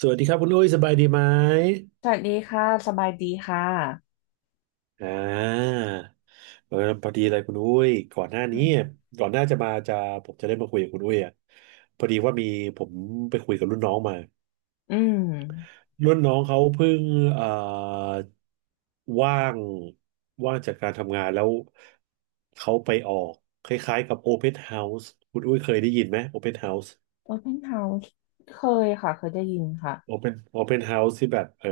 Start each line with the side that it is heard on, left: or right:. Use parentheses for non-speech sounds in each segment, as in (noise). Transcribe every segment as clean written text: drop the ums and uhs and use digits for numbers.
right: สวัสดีครับคุณอุ้ยสบายดีไหม
left: สวัสดีค่ะ สบายดีค่ะ
right: อ่าพอดีเลยคุณอุ้ยก่อนหน้านี้ก่อนหน้าจะมาจะผมจะได้มาคุยกับคุณอุ้ยอ่ะพอดีว่ามีผมไปคุยกับรุ่นน้องมา
left: อืม
right: รุ่นน้องเขาเพิ่งเอ่อว่างจากการทำงานแล้วเขาไปออกคล้ายๆกับ Open House คุณอุ้ยเคยได้ยินไหม Open House
left: Open House เคยค่ะ เคยได้ยินค่ะ
right: โอเ n นเฮาส์ที่แบบ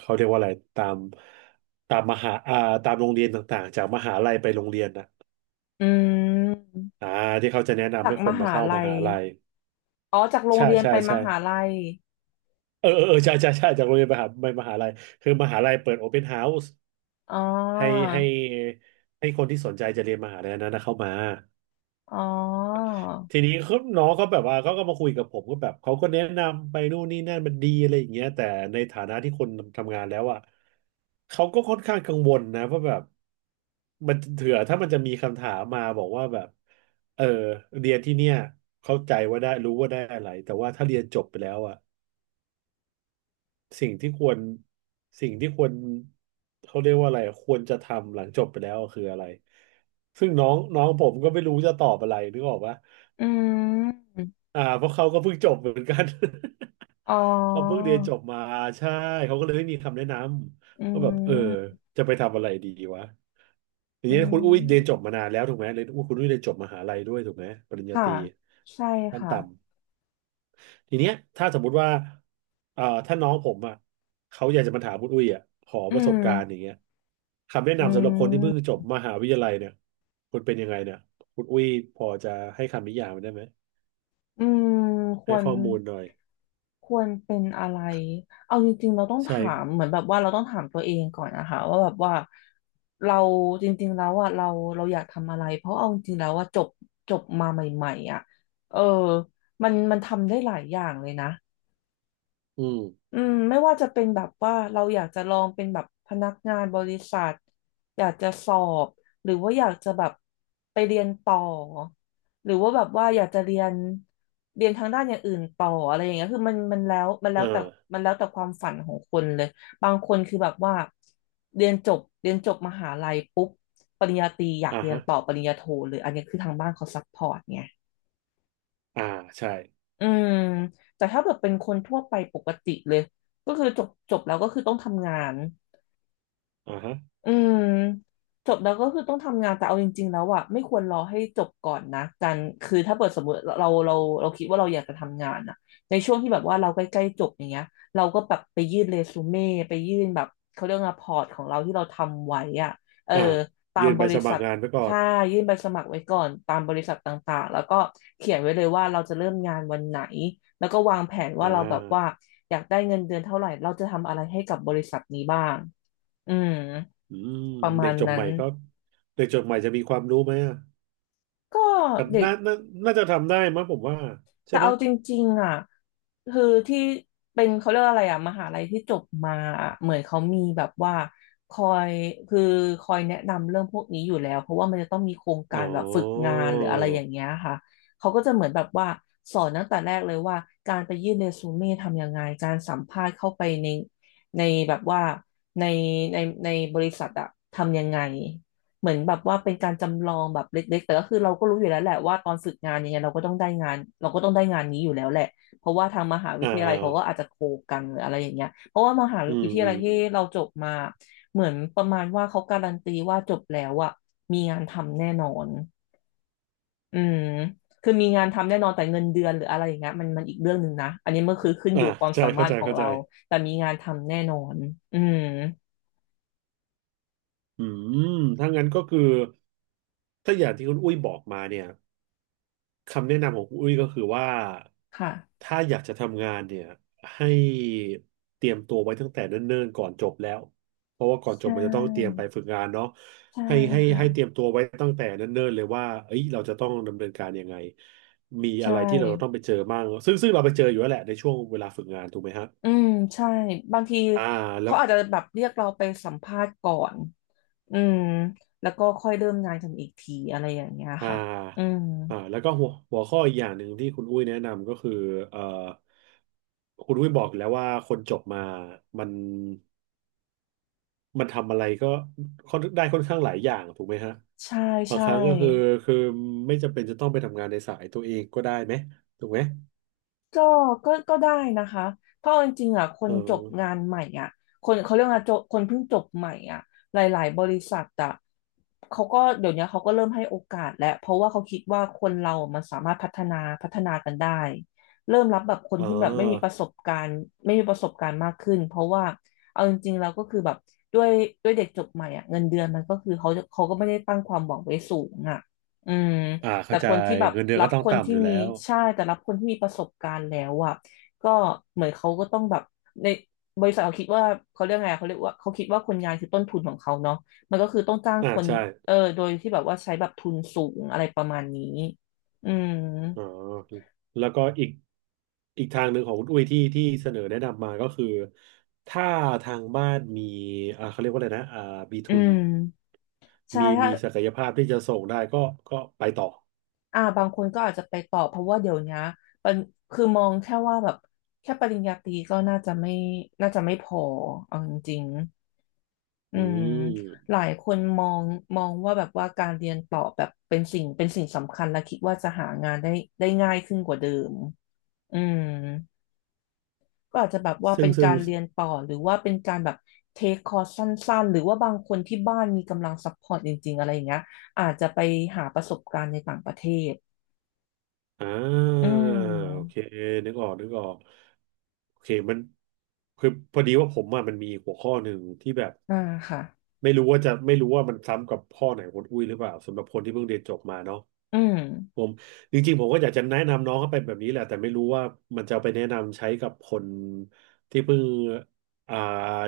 right: เขาเรียกว่าอะไรตามตามมหาตามโรงเรียนต่างๆจากมหาลัยไปโรงเรียนนะ
left: อืม
right: อ่าที่เขาจะแนะนำ
left: จา
right: ให้
left: ก
right: ค
left: ม
right: นมา
left: หา
right: เข้าม
left: ลัย
right: หาลัย
left: อ๋อ จากโรง
right: ใช่
left: เรียน
right: ใช่
left: ไปม
right: ใช่
left: หาลัย
right: ใช่ใช่ใช่จากโรงเรียนมหาไปมหาลัยคือมหาลัยเปิดโอเ n นเฮาส์
left: อ๋อ
right: ให้ให้ให้คนที่สนใจจะเรียนมหาลัยนั้นนะเข้ามา
left: อ๋อ
right: ทีนี้เขาน้องเขาแบบว่าเขาก็มาคุยกับผมก็แบบเขาก็แนะนำไปนู่นนี่นั่นมันดีอะไรอย่างเงี้ยแต่ในฐานะที่คนทำงานแล้วอ่ะเขาก็ค่อนข้างกังวลนะว่าแบบมันเถื่อถ้ามันจะมีคำถามมาบอกว่าแบบเออเรียนที่เนี่ยเข้าใจว่าได้รู้ว่าได้อะไรแต่ว่าถ้าเรียนจบไปแล้วอ่ะสิ่งที่ควรสิ่งที่ควรเขาเรียกว่าอะไรควรจะทำหลังจบไปแล้วคืออะไรซึ่งน้องน้องผมก็ไม่รู้จะตอบอะไรนึกออกปะ
left: อืม
right: อ่าเพราะเขาก็เพิ่งจบเหมือนกัน
left: อ๋อ
right: (laughs) เขาเพิ่งเรียนจบมาใช่เขาก็เลยไม่มีคำแนะน
left: อื
right: ำว่าแบบ
left: ม
right: จะไปทำอะไรดีวะที
left: อื
right: นี้คุณอุ้ยเรียนจ
left: ม
right: บมานานแล้วถูกไหมเรียนอุ้ยคุณอุ้ยเรียนจบมหาลัยด้วยถูกไหมปริญญาต
left: ค่ะ
right: รี
left: ใช่
right: ขั้น
left: ค่ะ
right: ต่ำทีเนี้ยถ้าสมมุติว่าถ้าน้องผมอ่ะเขาอยากจะมาถามคุณอุ้ยอ่ะขอ
left: อื
right: ประสบ
left: ม
right: การณ์อย่างเงี้ยคำแนะ
left: อื
right: นำสำหรับคนที่เพิ่ง
left: ม
right: จบมหาวิทยาลัยเนี่ยคุณเป็นยังไงเนี่ยคุณอุ้ยพอจะให้คำนิยามมันได้ไหม
left: อืมค
right: ให้
left: วร
right: ข้อมูลหน่อย
left: เป็นอะไรเอาจริงๆเราต้อง
right: ใช่
left: ถามเหมือนแบบว่าเราต้องถามตัวเองก่อนนะคะว่าแบบว่าเราจริงๆแล้วอ่ะเราอยากทำอะไรเพราะเอาจริงๆแล้วว่าจบจบมาใหม่ๆอ่ะเออมันทำได้หลายอย่างเลยนะ
right: อืม
left: อืมไม่ว่าจะเป็นแบบว่าเราอยากจะลองเป็นแบบพนักงานบริษัทอยากจะสอบหรือว่าอยากจะแบบไปเรียนต่อหรือว่าแบบว่าอยากจะเรียนทางด้านอย่างอื่นต่ออะไรอย่างเงี้ยคือมันมันแล้วแต่
right: อ่า
left: ความฝันของคนเลยบางคนคือแบบว่าเรียนจบมหาลัยปุ๊บปริญญาตรีอยาก
right: อ่า
left: เรียน
right: ฮะ
left: ต่อปริญญาโทเลยอันนี้คือทางบ้านเขาซัพพอร์ตไง
right: อ่าใช่
left: อืมแต่ถ้าแบบเป็นคนทั่วไปปกติเลยก็คือจบแล้วก็คือต้องทำงาน
right: อ่าฮะ
left: อืมจบแล้วก็คือต้องทำงานแต่เอาจริงๆแล้วอ่ะไม่ควรรอให้จบก่อนนะการคือถ้าเปิดสมมติเราคิดว่าเราอยากจะทำงานอ่ะในช่วงที่แบบว่าเราใกล้ๆจบอย่างเงี้ยเราก็แบบไปยื่นเรซูเม่ไปยื่นแบบเขาเรียกว่าพอร์ตของเราที่เราทำไว้อ่ะเออ
right: อ่า
left: ตา
right: ยื่
left: ม
right: น
left: บ
right: ใบ
left: ริ
right: สมั
left: ษั
right: คร
left: ท
right: งานไว้ก่อ
left: ใช่
right: น
left: ยื่นใบสมัครไว้ก่อนตามบริษัทต่างๆแล้วก็เขียนไว้เลยว่าเราจะเริ่มงานวันไหนแล้วก็วางแผน
right: อ่
left: ว่าเราแบบว่า
right: า
left: อยากได้เงินเดือนเท่าไหร่เราจะทำอะไรให้กับบริษัทนี้บ้าง อืม
right: อืม
left: ประ
right: เด็
left: มา
right: ก
left: ณ
right: จบให
left: นั้น
right: ม่ก็เด็กจบใหม่จะมีความรู้ไหมอ่ะ
left: ก็เด็ก
right: น่าน่าจะทำได้มั้งผมว่าใช่
left: แต่
right: ไหม
left: เอาจริงๆอ่ะคือที่เป็นเขาเรียกว่าอะไรอ่ะมหาลัยที่จบมาอะเหมือนเขามีแบบว่าคอยคือคอยแนะนำเรื่องพวกนี้อยู่แล้วเพราะว่ามันจะต้องมีโครงกา
right: อ๋
left: ร
right: อ
left: แบบฝึกงานหรืออะไรอย่างเงี้ยค่ะเขาก็จะเหมือนแบบว่าสอนตั้งแต่แรกเลยว่าการไปยื่นเรซูเม่ทำยังไงการสัมภาษณ์เข้าไปในในแบบว่าในในในบริษัทอะทำยังไง เหมือนแบบว่าเป็นการจำลองแบบเล็กๆแต่ก็คือเราก็รู้อยู่แล้วแหละว่าตอนฝึกงานยังไงเราก็ต้องได้งานเราก็ต้องได้งานนี้อยู่แล้วแหละเพราะว่าทางมหาวิ
right: อ่า
left: ทยา
right: อ่า
left: ลัยเขาก็อาจจะโคกันหรืออะไรอย่างเงี้ยเพราะว่ามหาวิทยาลัยที่
right: อืม
left: เราจบมาเหมือนประมาณว่าเขาการันตีว่าจบแล้วอะมีงานทำแน่นอนอืมคือมีงานทำแน่นอนแต่เงินเดือนหรืออะไรอย่างเงี้ยมันอีกเรื่องหนึ่งนะอันนี้มันคือขึ้นอ
right: อ่า
left: ยู่ความ
right: ใช่
left: สามา
right: เข้า
left: รถ
right: ใจ
left: ของ
right: เข้าใจ
left: เราแต่มีงานทำแน่นอนอืม
right: อืมถ้างั้นก็คือถ้าอย่างที่คุณอุ้ยบอกมาเนี่ย คำแนะนำของคุณอุ้ยก็คือว่า
left: ค่ะ
right: ถ้าอยากจะทำงานเนี่ยให้เตรียมตัวไว้ตั้งแต่เนิ่นๆก่อนจบแล้วเพราะว่าก่อน
left: ใช
right: จบมันจะต้องเตรียมไป
left: ่
right: ฝึกงานเนาะ
left: ใช่
right: ให้เตรีย
left: ค่ะ
right: มตัวไว้ตั้งแต่เนิ่นๆเลยว่าเอ้ยเราจะต้องดำเนินการยังไงมีอะ
left: ใช่
right: ไรที่เราต้องไปเจอบ้างซึ่งเราไปเจออยู่แล้วแหละในช่วงเวลาฝึกงานถูกไหมฮะ
left: อืมใช่บางที
right: อ่าแล้
left: เขา
right: ว
left: อาจจะแบบเรียกเราไปสัมภาษณ์ก่อนอืมแล้วก็ค่อยเริ่มงานกันอีกทีอะไรอย่างเงี้ย
right: อ่า
left: ค่ะอืม
right: อ่าแล้วก็หัวข้ออีกอย่างหนึ่งที่คุณอุ้ยแนะนำก็คือเอ่อคุณอุ้ยบอกแล้วว่าคนจบมามัน มันทำอะไรก็ค่อนข้างหลายอย่างถูกไหมฮะ
left: ใช่
right: บาง
left: ใช่
right: ครั้งก็คือคือไม่จำเป็นจะต้องไปทำงานในสายตัวเองก็ได้ไหมถูกไหม
left: ก็ก็ก็ได้นะคะเพราะเอาจริงๆอ่ะค
right: เอ
left: น
right: อ
left: จบงานใหม่อ่ะคนเขาเรียกว่าจบคนเพิ่งจบใหม่อ่ะหลายๆบริษัทอ่ะเขาก็เดี๋ยวนี้เขาก็เริ่มให้โอกาสแล้วเพราะว่าเขาคิดว่าคนเรามันสามารถพัฒนากันได้ เริ่มรับแบบคน
right: อ๋อ
left: ที่แบบไม่มีประสบการณ์ไม่มีประสบการณ์มากขึ้นเพราะว่าเอาจริงๆเราก็คือแบบด้วยด้วยเด็กจบใหม่อ่ะเงินเดือนมันก็คือเขาก็ไม่ได้ตั้งความหวังไว้สูงอ่ะอืม
right: อ่า
left: แต่
right: เข้าใจ
left: คนที่แบบ
right: เงินเดือน
left: รั
right: ก็
left: บ
right: ต้อง
left: คน
right: ต่ำอ
left: ที่
right: ยู่แล้
left: มี
right: ว
left: ใช่แต่รับคนที่มีประสบการณ์แล้วอ่ะก็เหมือนเขาก็ต้องแบบในบริษัทเขาคิดว่าเขาเรียกว่าเขาคิดว่าคนงานคือต้นทุนของเขาเนาะมันก็คือต้องจ้าง
right: อ่า
left: คน
right: ใช่
left: โดยที่แบบว่าใช้แบบทุนสูงอะไรประมาณนี้อืม
right: อ๋อแล้วก็อีกอีกทางหนึ่งของคุณอุ้ยที่ที่เสนอแนะนำมาก็คือถ้าทางบ้านมีเขาเรียกว่าอะไรนะมี
left: อื
right: ทุน
left: มใช่
right: มี
left: ถ้า
right: มีศักยภาพที่จะส่งได้ก็ไปต่อ
left: บางคนก็อาจจะไปต่อเพราะว่าเดี๋ยวนี้มันคือมองแค่ว่าแบบแค่ปริญญาตรีก็น่าจะไม่พอเอาจริง อื
right: อื
left: มห
right: ม
left: ลายคนมองว่าแบบว่าการเรียนต่อแบบเป็นสิ่งสำคัญและคิดว่าจะหางานได้ง่ายขึ้นกว่าเดิมอืมก็อาจจะแบบว่า
right: ซึ่
left: เป็
right: ง
left: น
right: ซึ่
left: กา
right: ง
left: รเรียนต่อหรือว่าเป็นการแบบเทคคอร์สสั้นๆหรือว่าบางคนที่บ้านมีกำลังซัพพอร์ตจริงๆ อะไรอย่างเงี้ยอาจจะไปหาประสบการณ์ในต่างประเทศ
right: อ่
left: อื
right: าโอเค
left: ม
right: นึกออกนึกออกโอเคมันคือพอดีว่าผมอ่ะมันมีหัวข้อหนึ่งที่แบบ
left: อ่าค่ะ
right: ไม่รู้ว่ามันซ้ำกับข้อไหนของคุณอุ้ยหรือเปล่าสำหรับคนที่เพิ่งเรียนจบมาเนาะ
left: อืม
right: ผมจริงๆผมก็อยากจะแนะนำน้องเขาไปแบบนี้แหละแต่ไม่รู้ว่ามันจะเอาไปแนะนำใช้กับคนที่เพิ่งอ่า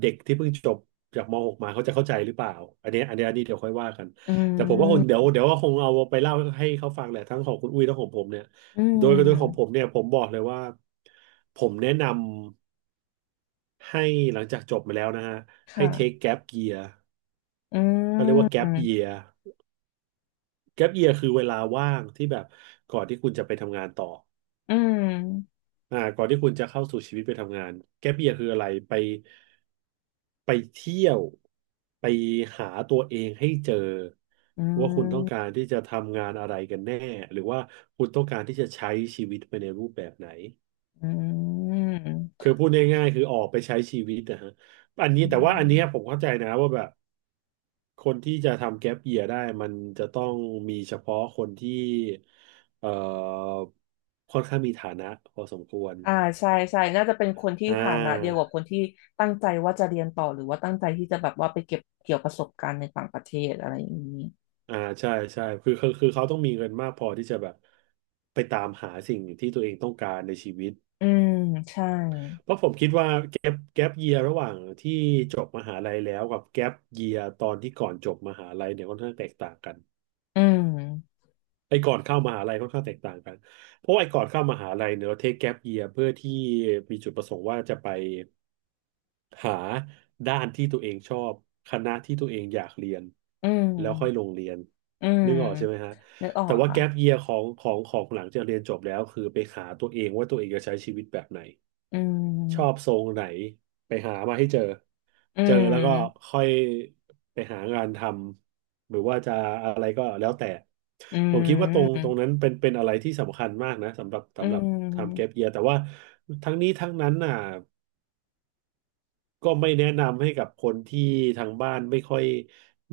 right: เด็กที่เพิ่งจบจากมหกมาเขาจะเข้าใจหรือเปล่าอันนี้เดี๋ยวค่อยว่ากัน
left: อื
right: แต่ผมว่าคง
left: ม
right: เดี๋ยวก็คงเอาไปเล่าให้เขาฟังแหละทั้งของคุณอุ้ยทั้งของผมเนี่ย
left: อื
right: โดยของผม
left: ม
right: เนี่ยผมบอกเลยว่าผมแนะนำให้หลังจากจบมาแล้วนะฮะให้เทค
left: ค่ะ
right: แก a ปเยียร์
left: อื
right: เขาเรียกว่าแก a ปเยี
left: ม
right: ยร์แก a ปเยียร์คือเวลาว่างที่แบบก่อนที่คุณจะไปทำงานต่อ
left: อืม
right: อ่าก่อนที่คุณจะเข้าสู่ชีวิตไปทำงานแก๊ปเยียคืออะไรไปไปเที่ยวไปหาตัวเองให้เจอ
left: อื
right: ว่าคุณต้อง
left: ม
right: การที่จะทำงานอะไรกันแน่หรือว่าคุณต้องการที่จะใช้ชีวิตไปในรูปแบบไหน
left: อื
right: คือ
left: ม
right: พูดง่ายๆคือออกไปใช้ชีวิตนะฮะอันนี้
left: อื
right: แต่ว่าอันเนี้ยผม
left: ม
right: เข้าใจนะว่าแบบคนที่จะทำแก๊ปเยียได้มันจะต้องมีเฉพาะคนที่เอ่อค่อนข้างมีฐานะพอสมควร
left: อ่าใช่ใช่น่าจะเป็นคนที่
right: อ่า
left: ฐานะเดียวกับคนที่ตั้งใจว่าจะเรียนต่อหรือว่าตั้งใจที่จะแบบว่าไปเก็บเกี่ยวประสบการณ์ในต่างประเทศอะไรอย่างนี้
right: อ่าใช่ใช่คือคือเขาต้องมีเงินมากพอที่จะแบบไปตามหาสิ่งที่ตัวเองต้องการในชีวิต
left: อืมใช่
right: เพราะผมคิดว่าแก๊ปเยียระหว่างที่จบมหาลัยแล้วกับแก๊ปเยียตอนที่ก่อนจบมหาลัยเนี่ยค่อนข้างแตกต่างกัน
left: อืม
right: ไอ้ก่อนเข้ามหาลัยค่อนข้างแตกต่างกันเพราะว่าไอ้ก่อนเข้ามหาลัยเนี่ยเราเทคแก๊ปเยียเพื่อที่มีจุดประสงค์ว่าจะไป หาด้านที่ตัวเองชอบคณะที่ตัวเองอยากเรียน
left: อืม
right: แล้วค่อยลงเรียน
left: อืม
right: นึกออกใช่ไหมฮะ
left: นึกออ
right: แต่
left: ก
right: ว่า
left: ค่ะ
right: แก๊ปเยียของหลังจากเรียนจบแล้วคือไปหาตัวเองว่าตัวเองจะใช้ชีวิตแบบไหน
left: อื
right: ชอบ
left: ม
right: ทรงไหนไปหามาให้เจอ
left: อื
right: เจอแล้วก็
left: ม
right: ค่อยไปหางานทำหรือว่าจะอะไรก็แล้วแต่
left: อื
right: ผมคิดว่าตรงต
left: ม
right: รงนั้นเป็นอะไรที่สำคัญมากนะสำหรับ
left: อื
right: สำหรับทำแก๊ป
left: ม
right: เยียแต่ว่าทั้งนี้ทั้งนั้นน่ะ ก็ไม่แนะนำให้กับคนที่ทางบ้านไม่ค่อย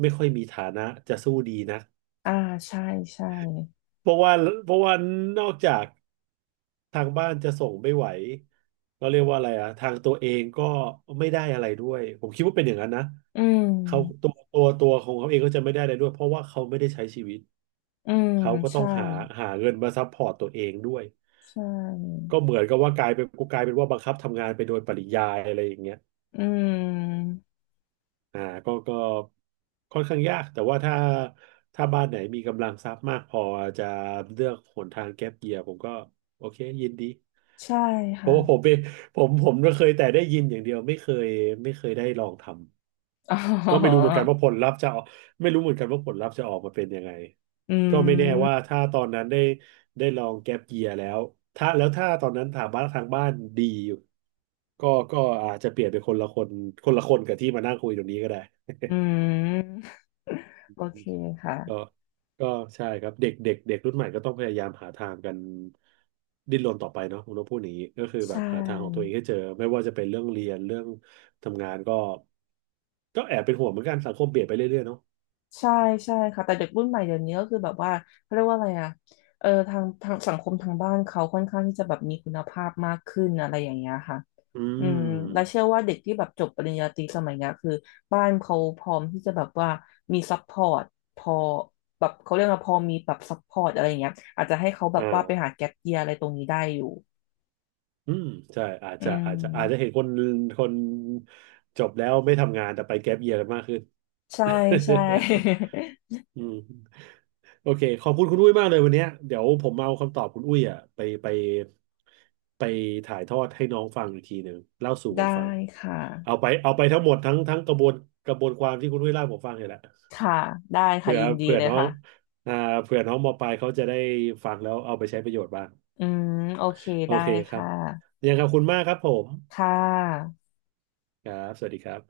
right: ไม่ค่อยมีฐานะจะสู้ดีนะ
left: อ่าใช่ใช่
right: เพราะว่าเพราะว่านอกจากทางบ้านจะส่งไม่ไหวเราเรียกว่าอะไรอะทางตัวเองก็ไม่ได้อะไรด้วยผมคิดว่าเป็นอย่างนั้นนะ
left: อืม
right: เขาตัวของเขาเองก็จะไม่ได้อะไรด้วยเพราะว่าเขาไม่ได้ใช้ชีวิต
left: อืม
right: เขาก็ต้อง
left: ใช่
right: หาหาเงินมาซัพพอร์ตตัวเองด้วย
left: ใช่
right: ก็เหมือนกับว่ากลายเป็นว่าบังคับทำงานไปโดยปริยายอะไรอย่างเงี้ย
left: อืม
right: อ่าก็ค่อนข้างยากแต่ว่าถ้าบ้านไหนมีกำลังทรัพย์มากพอจะเลือกหนทางแก๊ปเยียผมก็โอเคยินดี
left: ใช่
right: เพ
left: ค่ะ
right: ราะว่าผมเป็นผมก็เคยแต่ได้ยินอย่างเดียวไม่เคยไม่เคยได้ลองท
left: อ๋
right: ำก็ไม่
left: อ
right: รู้เหมือนกันว่าผลลัพธ์จะออกไม่รู้เหมือนกันว่าผลลัพธ์จะออกมาเป็นยังไง
left: อื
right: ก็ไม่แน่ว่า
left: ม
right: ถ้าตอนนั้นได้ได้ลองแก๊ปเยียแล้วแล้วถ้าตอนนั้นถามบ้านทางบ้านดีอยู่ก็อาจจะเปลี่ยนเป็นคนละคนคนละคนกับที่มานั่งคุยตรงนี้ก็ได้
left: อืมโอเคค่ะ
right: (laughs) ก็ก็ใช่ครับเด็กเด็กเด็กรุ่นใหม่ก็ต้องพยายามหาทางกันดิ้นรนต่อไปเนาะผมต้องพูดอย่างนี้ก็คือ
left: ใช
right: แบบหาทางของตัวเอ
left: ่
right: งให้เจอไม่ว่าจะเป็นเรื่องเรียนเรื่องทำงานก็แอบเป็นห่วงเหมือนกันสังคมเปลี่ยนไปเรื่อยๆเนาะ
left: ใช่ใช่ค่ะแต่เด็กรุ่นใหม่เดี๋ยวนี้ก็คือแบบว่า เขาเรียกว่าอะไรอ่ะทางสังคมทางบ้านเขาค่อนข้างที่จะแบบมีคุณภาพมากขึ้นอะไรอย่างเงี้ยค่ะ
right: อื
left: อืมและเชื่อ
right: ม
left: ว่าเด็กที่แบบจบปริญญาตรีสมัยเนี้ยคือบ้านเขาพร้อมที่จะแบบว่ามีซัพพอร์ตพอแบบเขาเรียกว่าพอมีแบบซัพพอร์ตอะไรอย่างเงี้ยอาจจะให้เขาแบ
right: อ่
left: บว่าไปหา
right: า
left: แก็ปเยียอะไรตรงนี้ได้อยู่
right: อืมใช่
left: อื
right: อาจจะเห็
left: ม
right: นคนคนจบแล้วไม่ทำงานแต่ไปแก๊ปเยียร์กันมากขึ้น
left: ใช่ใช่
right: อืมโอเคขอบคุณคุณอุ้ยมากเลยวันเนี้ยเดี๋ยวผมเอาคำตอบคุณอุ้ยอ่ะไปไปไปถ่ายทอดให้น้องฟังอีกทีหนึ่งเล่าสู่
left: (laughs)
right: กั
left: ได้
right: นฟัง
left: ค
right: เอา
left: ่ะ
right: ไปเอาไปทั้งหมดทั้งกระบวนกระบวนความที่คุณอุ้ยเล่าผมฟังเลยแหละ
left: ค่ะได้ค่ะ
right: เผื่อ
left: ยินดี
right: เผื่อ
left: เลย
right: น้อง
left: ค่ะ
right: อ่าเผื่อน้องมปลายเขาจะได้ฟังแล้วเอาไปใช้ประโยชน์บ้าง
left: อืมโอเค
right: โอ
left: ได้
right: เคครับ
left: ค่ะ
right: ยังไงขอบคุณมากครับผม
left: ค่ะ
right: ครับสวัสดีครับ